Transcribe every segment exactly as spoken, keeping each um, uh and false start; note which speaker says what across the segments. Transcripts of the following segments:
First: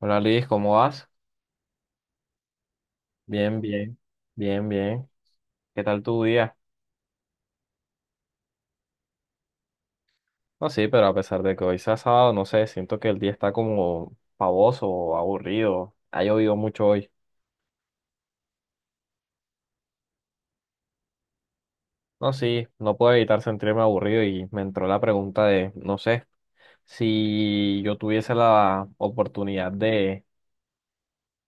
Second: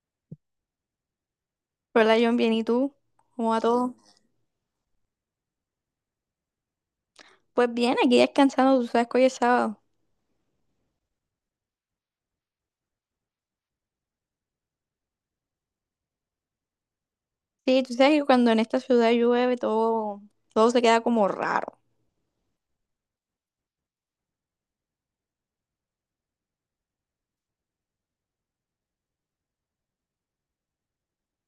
Speaker 1: Hola Liz, ¿cómo vas?
Speaker 2: Hola John, bien, ¿y tú? ¿Cómo
Speaker 1: Bien,
Speaker 2: va todo?
Speaker 1: bien, bien, bien. ¿Qué tal tu día?
Speaker 2: Pues bien, aquí descansando, tú sabes que hoy es sábado.
Speaker 1: No, sí, pero a pesar de que hoy sea sábado, no sé, siento que el día está como pavoso, aburrido. Ha llovido mucho hoy.
Speaker 2: Sí, tú sabes que cuando en esta ciudad llueve todo, todo se queda como raro.
Speaker 1: No, sí, no puedo evitar sentirme aburrido y me entró la pregunta de, no sé, si yo tuviese la oportunidad de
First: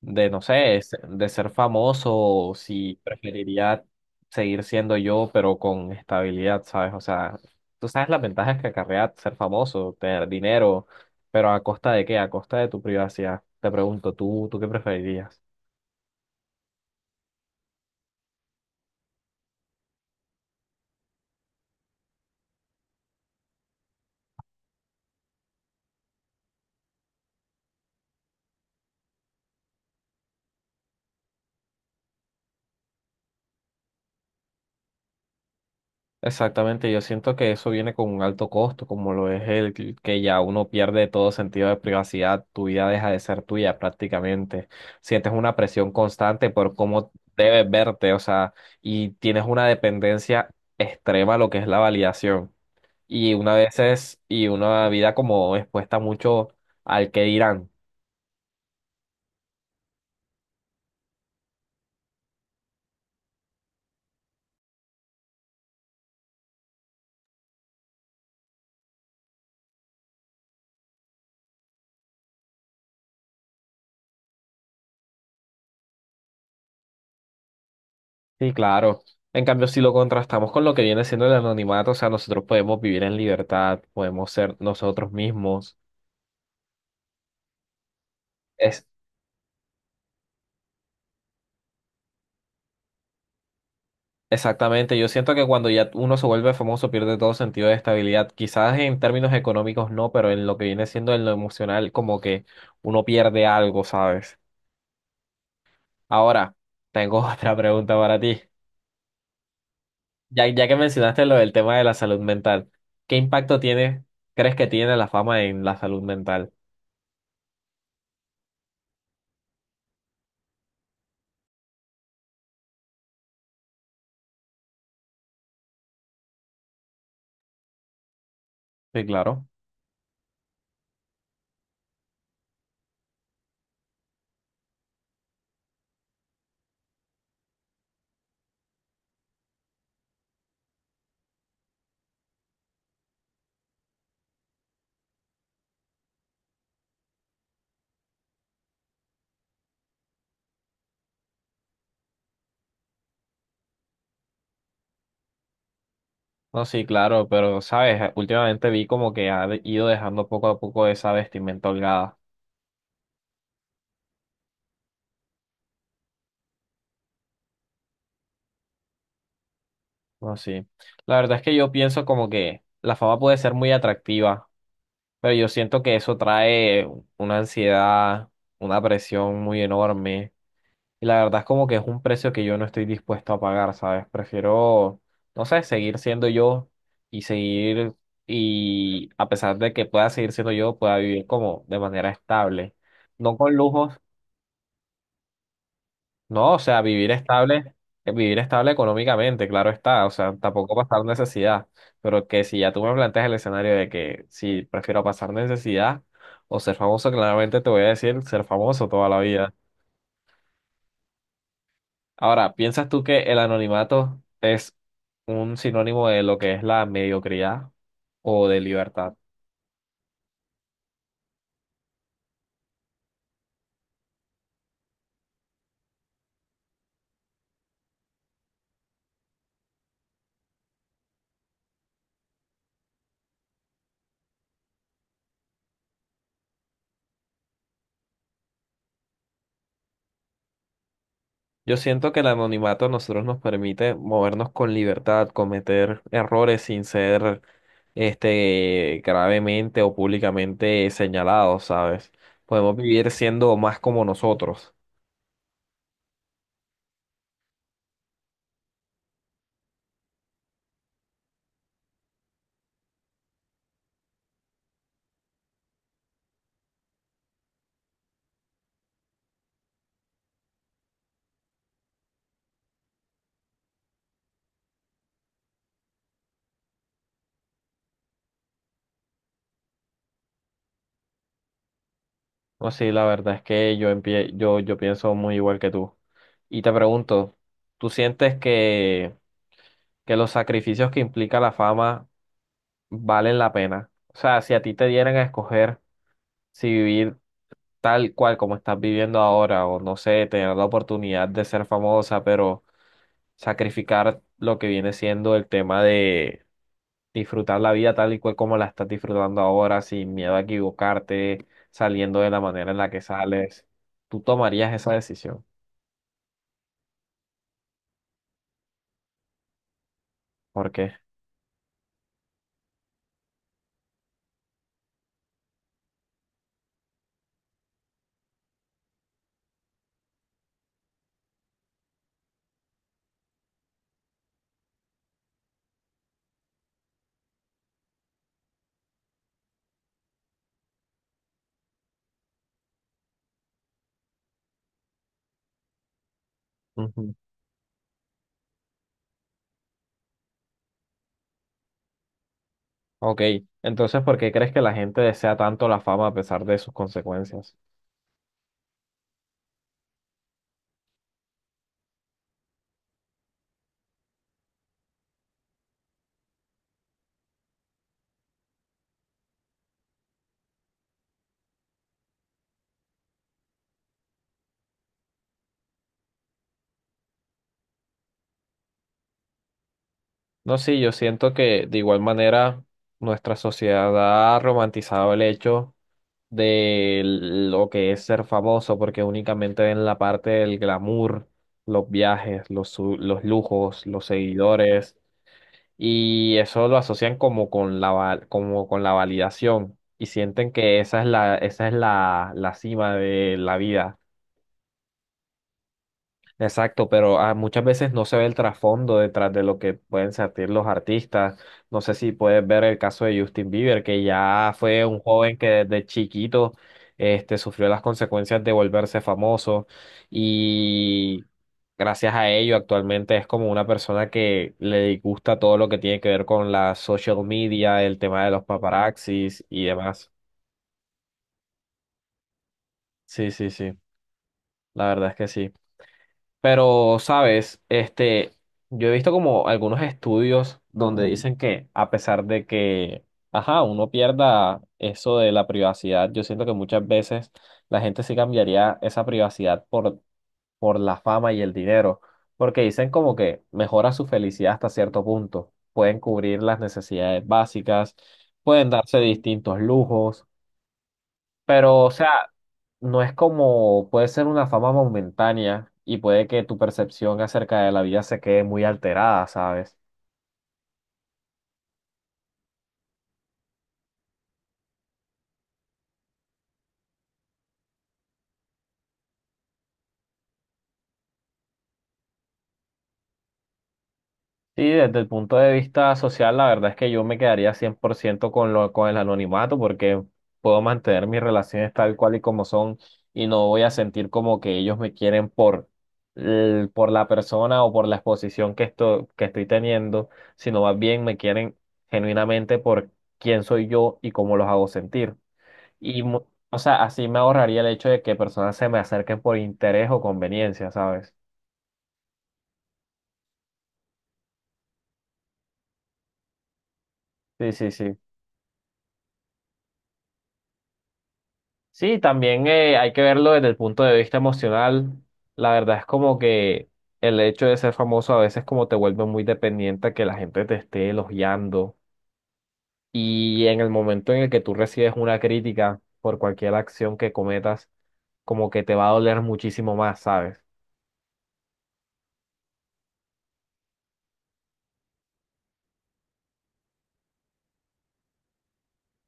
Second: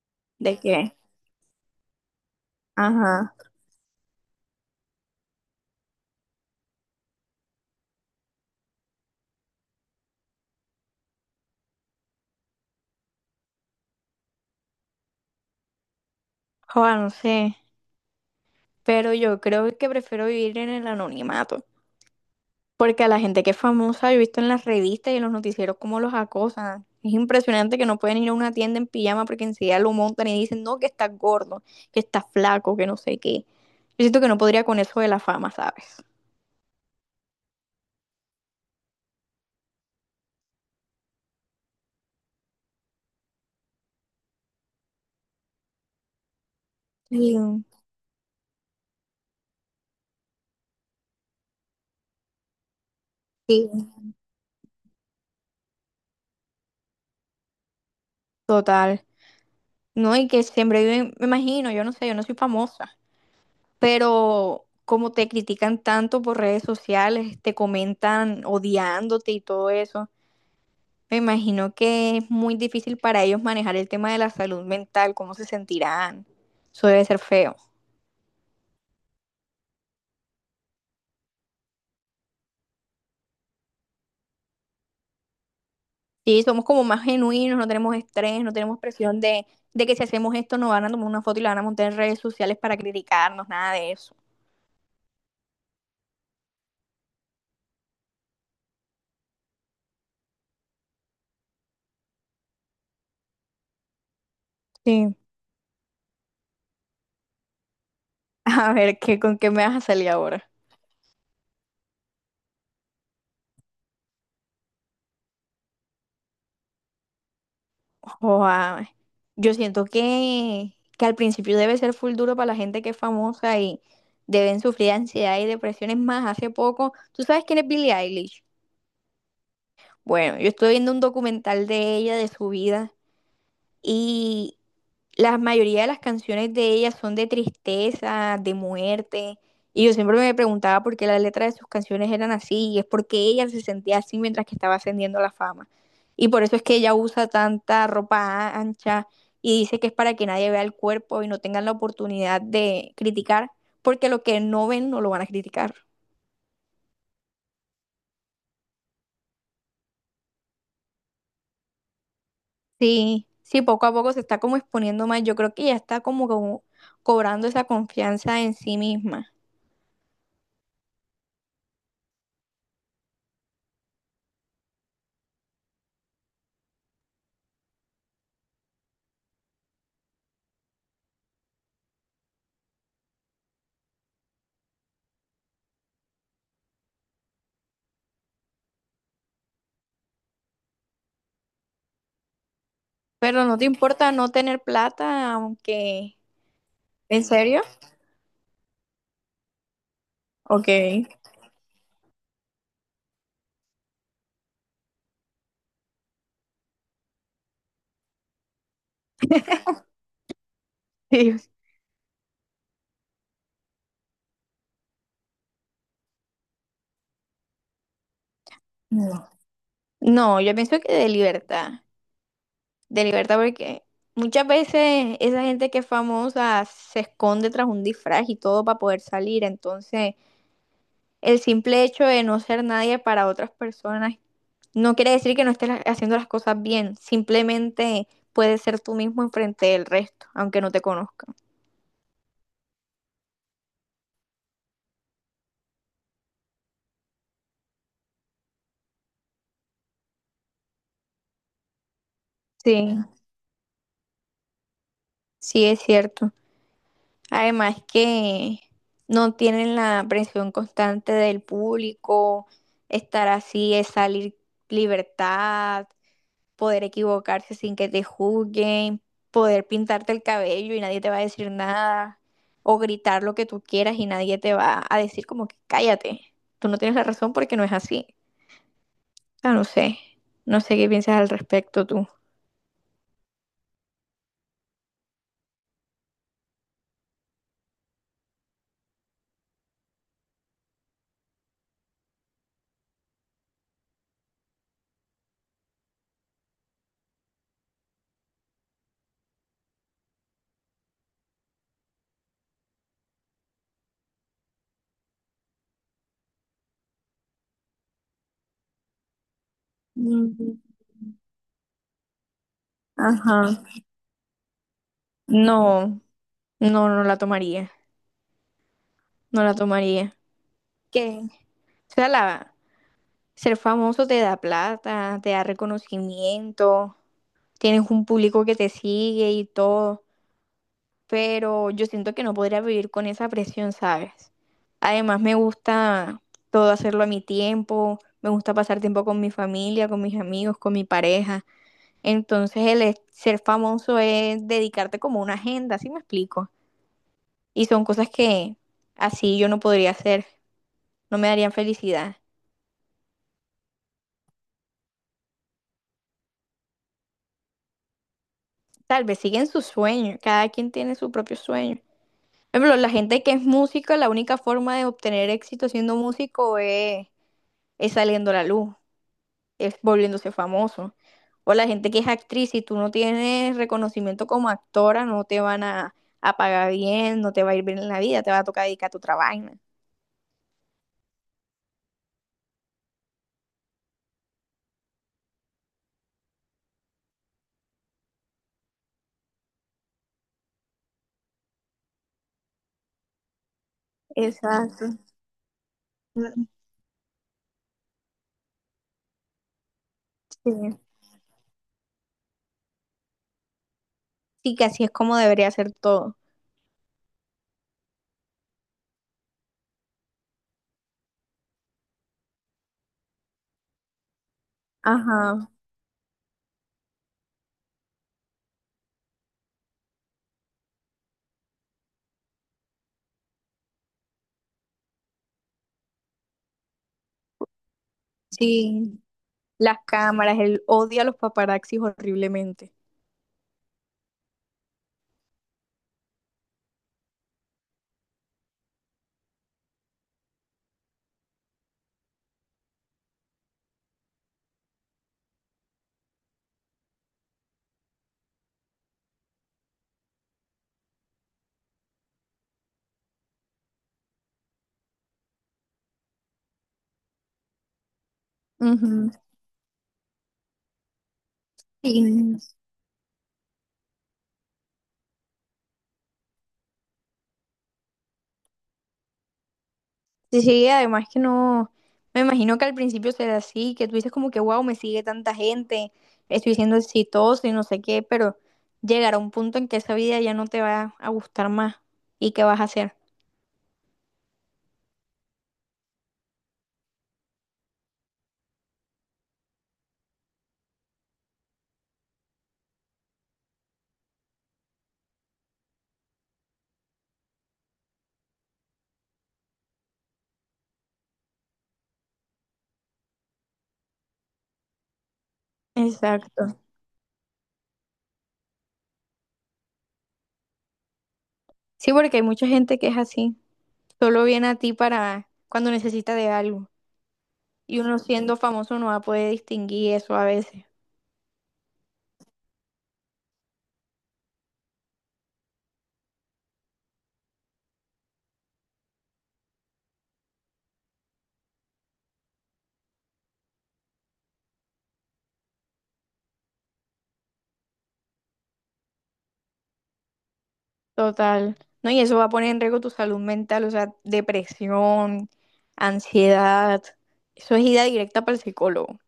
Speaker 1: de, no
Speaker 2: ¿De
Speaker 1: sé, es-
Speaker 2: qué?
Speaker 1: de ser famoso, o si
Speaker 2: Ajá.
Speaker 1: preferiría seguir siendo yo, pero con estabilidad, ¿sabes? O sea, tú sabes las ventajas que acarrea ser famoso, tener dinero, pero ¿a costa de qué? ¿A costa de tu privacidad? Te pregunto, ¿tú, tú qué preferirías?
Speaker 2: Joder, no sé, pero yo creo que prefiero vivir en el anonimato, porque a la gente que es famosa yo he visto en las revistas y en los noticieros cómo los acosan. Es impresionante que no pueden ir a una tienda en pijama porque enseguida lo montan y dicen, no, que estás gordo, que estás flaco, que no sé qué. Yo siento que no podría con eso de la fama, ¿sabes?
Speaker 1: Exactamente, yo siento que eso viene con un alto costo, como lo es el que que ya uno pierde todo sentido de privacidad, tu vida deja de ser tuya prácticamente, sientes una presión constante por cómo
Speaker 2: Sí,
Speaker 1: debes verte, o sea, y tienes una dependencia extrema a lo que es la validación, y una
Speaker 2: sí.
Speaker 1: veces, y una vida como expuesta mucho al que dirán.
Speaker 2: Total. No, y que siempre viven, me imagino, yo no sé, yo no soy famosa, pero como te critican tanto por redes sociales, te comentan odiándote y todo eso, me imagino que es muy difícil para ellos manejar el tema de la salud mental, cómo se sentirán. Eso debe ser feo.
Speaker 1: Sí, claro. En cambio, si lo contrastamos con lo que viene siendo el anonimato, o sea, nosotros podemos vivir en libertad, podemos ser nosotros mismos.
Speaker 2: Sí, somos como más genuinos, no tenemos estrés, no tenemos presión de, de que si hacemos esto nos van a tomar una foto y la van a montar en redes sociales para criticarnos, nada de eso.
Speaker 1: Exactamente, yo siento que cuando ya uno se vuelve famoso pierde todo sentido de estabilidad, quizás en términos económicos no, pero en lo que viene siendo en lo emocional como que uno pierde algo, ¿sabes?
Speaker 2: Sí.
Speaker 1: Ahora, tengo otra pregunta para ti.
Speaker 2: A ver, ¿qué, con qué me vas a salir
Speaker 1: Ya,
Speaker 2: ahora?
Speaker 1: ya que mencionaste lo del tema de la salud mental, ¿qué impacto tiene, crees que tiene la fama en la salud mental?
Speaker 2: Joa, yo siento que, que al principio debe ser full duro para la gente que es famosa y deben sufrir ansiedad y depresiones más. Hace poco, ¿tú sabes quién es Billie Eilish?
Speaker 1: Sí, claro.
Speaker 2: Bueno, yo estuve viendo un documental de ella, de su vida, y la mayoría de las canciones de ella son de tristeza, de muerte. Y yo siempre me preguntaba por qué las letras de sus canciones eran así. Y es porque ella se sentía así mientras que estaba ascendiendo a la fama. Y por eso es que ella usa tanta ropa a- ancha y dice que es para que nadie vea el cuerpo y no tengan la oportunidad de criticar, porque lo que no ven no lo van a criticar.
Speaker 1: No, sí, claro, pero, ¿sabes? Últimamente vi como que ha de- ido dejando poco a poco esa vestimenta holgada.
Speaker 2: Sí, sí, poco a poco se está como exponiendo más. Yo creo que ya está como, como cobrando esa confianza en sí misma.
Speaker 1: No, sí. La verdad es que yo pienso como que la fama puede ser muy atractiva, pero yo siento que eso trae una ansiedad, una presión muy enorme. Y la verdad es como que es un precio que yo no estoy dispuesto a pagar, ¿sabes? Prefiero, no sé, seguir siendo yo y seguir, y a pesar de que pueda seguir siendo yo, pueda vivir como de manera estable. No
Speaker 2: Pero
Speaker 1: con
Speaker 2: no te
Speaker 1: lujos.
Speaker 2: importa no tener plata, aunque...
Speaker 1: No, o sea, vivir
Speaker 2: ¿En serio?
Speaker 1: estable, eh, vivir estable económicamente, claro está, o sea,
Speaker 2: Ok.
Speaker 1: tampoco pasar necesidad, pero que si ya tú me planteas el escenario de que si prefiero pasar necesidad o ser famoso, claramente te voy a decir ser famoso toda la vida.
Speaker 2: Sí.
Speaker 1: Ahora, ¿piensas tú que el anonimato es un sinónimo de lo que es la mediocridad o de libertad?
Speaker 2: No. No, yo pienso que de libertad, de libertad porque muchas veces esa gente que es famosa se esconde tras un disfraz y todo para poder salir, entonces el simple hecho de no ser nadie para otras personas no quiere decir que no estés la- haciendo las cosas bien, simplemente puedes ser tú mismo enfrente del resto, aunque no te conozcan.
Speaker 1: Yo siento que el anonimato a nosotros nos permite movernos con libertad, cometer errores sin ser este gravemente o públicamente señalados, ¿sabes? Podemos
Speaker 2: Sí,
Speaker 1: vivir siendo más como nosotros.
Speaker 2: sí es cierto. Además que no tienen la presión constante del público, estar así es salir libertad, poder equivocarse sin que te juzguen, poder pintarte el cabello y nadie te va a decir nada, o gritar lo que tú quieras y nadie te va a decir como que cállate, tú no tienes la razón porque no es así. Ah, no sé, no sé qué piensas al respecto tú.
Speaker 1: No, sí, la verdad es que yo empie- yo yo pienso muy igual que tú. Y te pregunto, ¿tú sientes que que los sacrificios que implica la fama valen la pena? O sea, si a ti te dieran a escoger si vivir tal cual como estás viviendo ahora, o no sé, tener la oportunidad de ser famosa, pero sacrificar lo que viene siendo el tema de disfrutar la vida tal y cual como la estás disfrutando ahora, sin miedo a
Speaker 2: Mm,
Speaker 1: equivocarte, saliendo de la manera en la que
Speaker 2: ajá.
Speaker 1: sales, tú tomarías esa decisión.
Speaker 2: No, no, no la tomaría, no la tomaría.
Speaker 1: ¿Por qué?
Speaker 2: ¿Qué? O sea, la, ser famoso te da plata, te da reconocimiento, tienes un público que te sigue y todo, pero yo siento que no podría vivir con esa presión, ¿sabes? Además, me gusta todo hacerlo a mi tiempo, me gusta pasar tiempo con mi familia, con mis amigos, con mi pareja. Entonces, el es- ser famoso es dedicarte como una agenda, ¿sí me explico?
Speaker 1: Ujú.
Speaker 2: Y son cosas que así yo no podría hacer, no me darían felicidad.
Speaker 1: Ok, entonces, ¿por qué crees que la gente desea tanto la fama a pesar de sus consecuencias?
Speaker 2: Tal vez siguen su sueño, cada quien tiene su propio sueño. Por ejemplo, la gente que es música, la única forma de obtener éxito siendo músico es, es saliendo a la luz, es volviéndose famoso. O la gente que es actriz, si tú no tienes reconocimiento como actora, no te van a, a pagar bien, no te va a ir bien en la vida, te va a tocar dedicar a tu trabajo.
Speaker 1: No, sí, yo siento que de igual manera nuestra sociedad ha romantizado el hecho de lo que es ser famoso, porque únicamente ven la parte del glamour, los viajes, los, su- los lujos, los seguidores,
Speaker 2: Exacto.
Speaker 1: y
Speaker 2: Mm,
Speaker 1: eso lo asocian como con la, va- como con la validación y sienten
Speaker 2: sí.
Speaker 1: que esa es la, esa es la, la cima de la vida.
Speaker 2: Sí, que así es como debería ser todo.
Speaker 1: Exacto, pero ah, muchas veces no se ve el trasfondo detrás de lo que pueden sentir los artistas. No sé si puedes ver el caso de Justin Bieber, que ya fue un joven que
Speaker 2: Ajá,
Speaker 1: desde chiquito este, sufrió las consecuencias de volverse famoso y gracias a ello actualmente es como una persona que le disgusta todo lo que tiene que ver con la social media, el tema de los
Speaker 2: sí.
Speaker 1: paparazzis y
Speaker 2: Las
Speaker 1: demás.
Speaker 2: cámaras, él odia a los paparazzis horriblemente.
Speaker 1: Sí, sí, sí, la verdad es que sí. Pero, sabes, este, yo he visto como algunos estudios donde dicen que a pesar de que, ajá, uno pierda eso de la privacidad, yo siento que muchas veces la gente sí cambiaría esa privacidad por, por la fama y el dinero, porque dicen como que mejora su felicidad hasta cierto punto, pueden cubrir las necesidades básicas, pueden darse distintos lujos, pero, o sea,
Speaker 2: Sí,
Speaker 1: no es como, puede ser una fama momentánea y puede que tu percepción acerca de la vida se quede muy alterada, ¿sabes?
Speaker 2: sí, sí, además que no, me imagino que al principio será así, que tú dices como que, wow, me sigue tanta gente, estoy siendo exitoso y no sé qué, pero llegará un punto en que esa vida ya no te va a gustar más y qué vas a hacer.
Speaker 1: Sí, desde el punto de vista social, la verdad es que yo me quedaría cien por ciento con lo, con el anonimato porque puedo mantener mis relaciones tal cual y como son y no voy a sentir como que ellos me quieren por, el- por la persona o por la exposición que, esto, que estoy teniendo, sino más bien me quieren genuinamente por quién soy yo y cómo los hago sentir. Y, mu- o
Speaker 2: Exacto.
Speaker 1: sea, así me ahorraría el hecho de que personas se me acerquen por interés o conveniencia, ¿sabes?
Speaker 2: Sí, porque hay mucha gente que es así, solo viene a ti para cuando necesita de algo
Speaker 1: Sí, sí,
Speaker 2: y
Speaker 1: sí.
Speaker 2: uno siendo famoso no va a poder distinguir eso a veces.
Speaker 1: Sí, también eh, hay que verlo desde el punto de vista emocional. La verdad es como que el hecho de ser famoso a veces como te vuelve muy dependiente a que la gente te esté elogiando. Y en el momento en el que tú recibes una crítica por cualquier acción que cometas, como que te va a doler muchísimo más, ¿sabes?
Speaker 2: Total. No, y eso va a poner en riesgo tu salud mental, o sea, depresión, ansiedad. Eso es ida directa para el psicólogo.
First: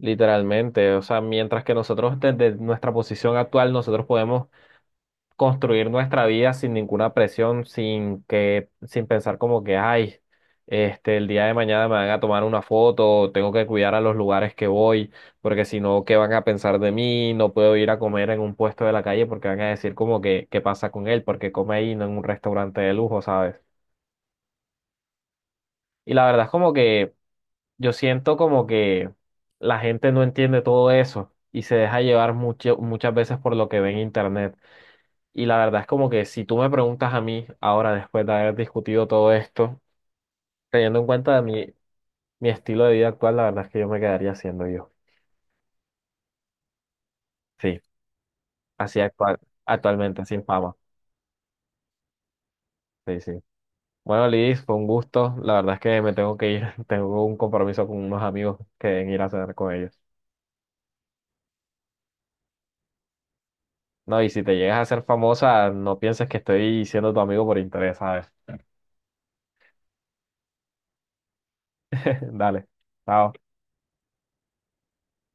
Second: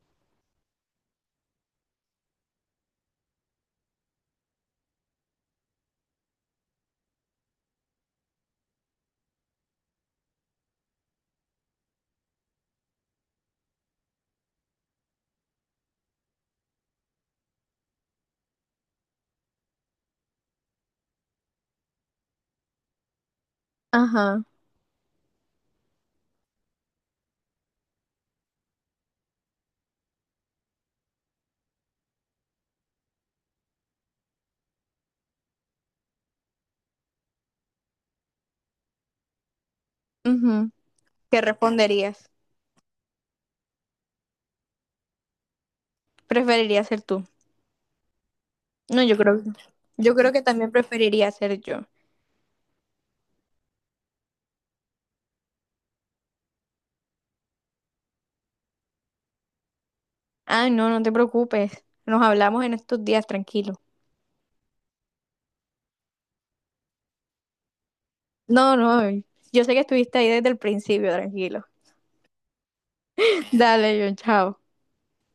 Speaker 1: Literalmente, o sea, mientras que nosotros desde nuestra posición actual, nosotros podemos construir nuestra vida sin ninguna presión, sin que, sin pensar como que, ay, este, el día de mañana me van a tomar una foto, tengo que cuidar a los lugares que voy, porque si no, ¿qué van a pensar de mí? No puedo ir a comer en un puesto de la calle porque van a decir como que, ¿qué pasa con él? Porque come ahí, no en un restaurante de lujo, ¿sabes?
Speaker 2: Ajá.
Speaker 1: Y la verdad es como que yo siento como que la gente no entiende todo eso y se deja llevar mucho- muchas veces por lo que ve en internet. Y la verdad es como que si tú me preguntas a mí ahora, después de haber discutido todo esto,
Speaker 2: Ujú.
Speaker 1: teniendo en cuenta
Speaker 2: ¿Qué
Speaker 1: mi,
Speaker 2: responderías?
Speaker 1: mi estilo de vida actual, la verdad es que yo me quedaría siendo yo.
Speaker 2: ¿Preferiría ser tú?
Speaker 1: Sí, así
Speaker 2: No, yo
Speaker 1: actual,
Speaker 2: creo, yo
Speaker 1: actualmente,
Speaker 2: creo que
Speaker 1: sin
Speaker 2: también
Speaker 1: fama.
Speaker 2: preferiría ser yo.
Speaker 1: Sí, sí. Bueno, Liz, fue un gusto. La verdad es que me tengo que ir. Tengo un compromiso con unos amigos que deben ir a cenar con ellos.
Speaker 2: Ay, no, no te preocupes. Nos hablamos en estos días, tranquilo.
Speaker 1: No, y si te llegas a ser famosa, no pienses que estoy siendo tu amigo por interés, ¿sabes?
Speaker 2: No, no, yo sé que estuviste ahí desde el principio, tranquilo.
Speaker 1: Dale, chao.
Speaker 2: Dale, yo, chao.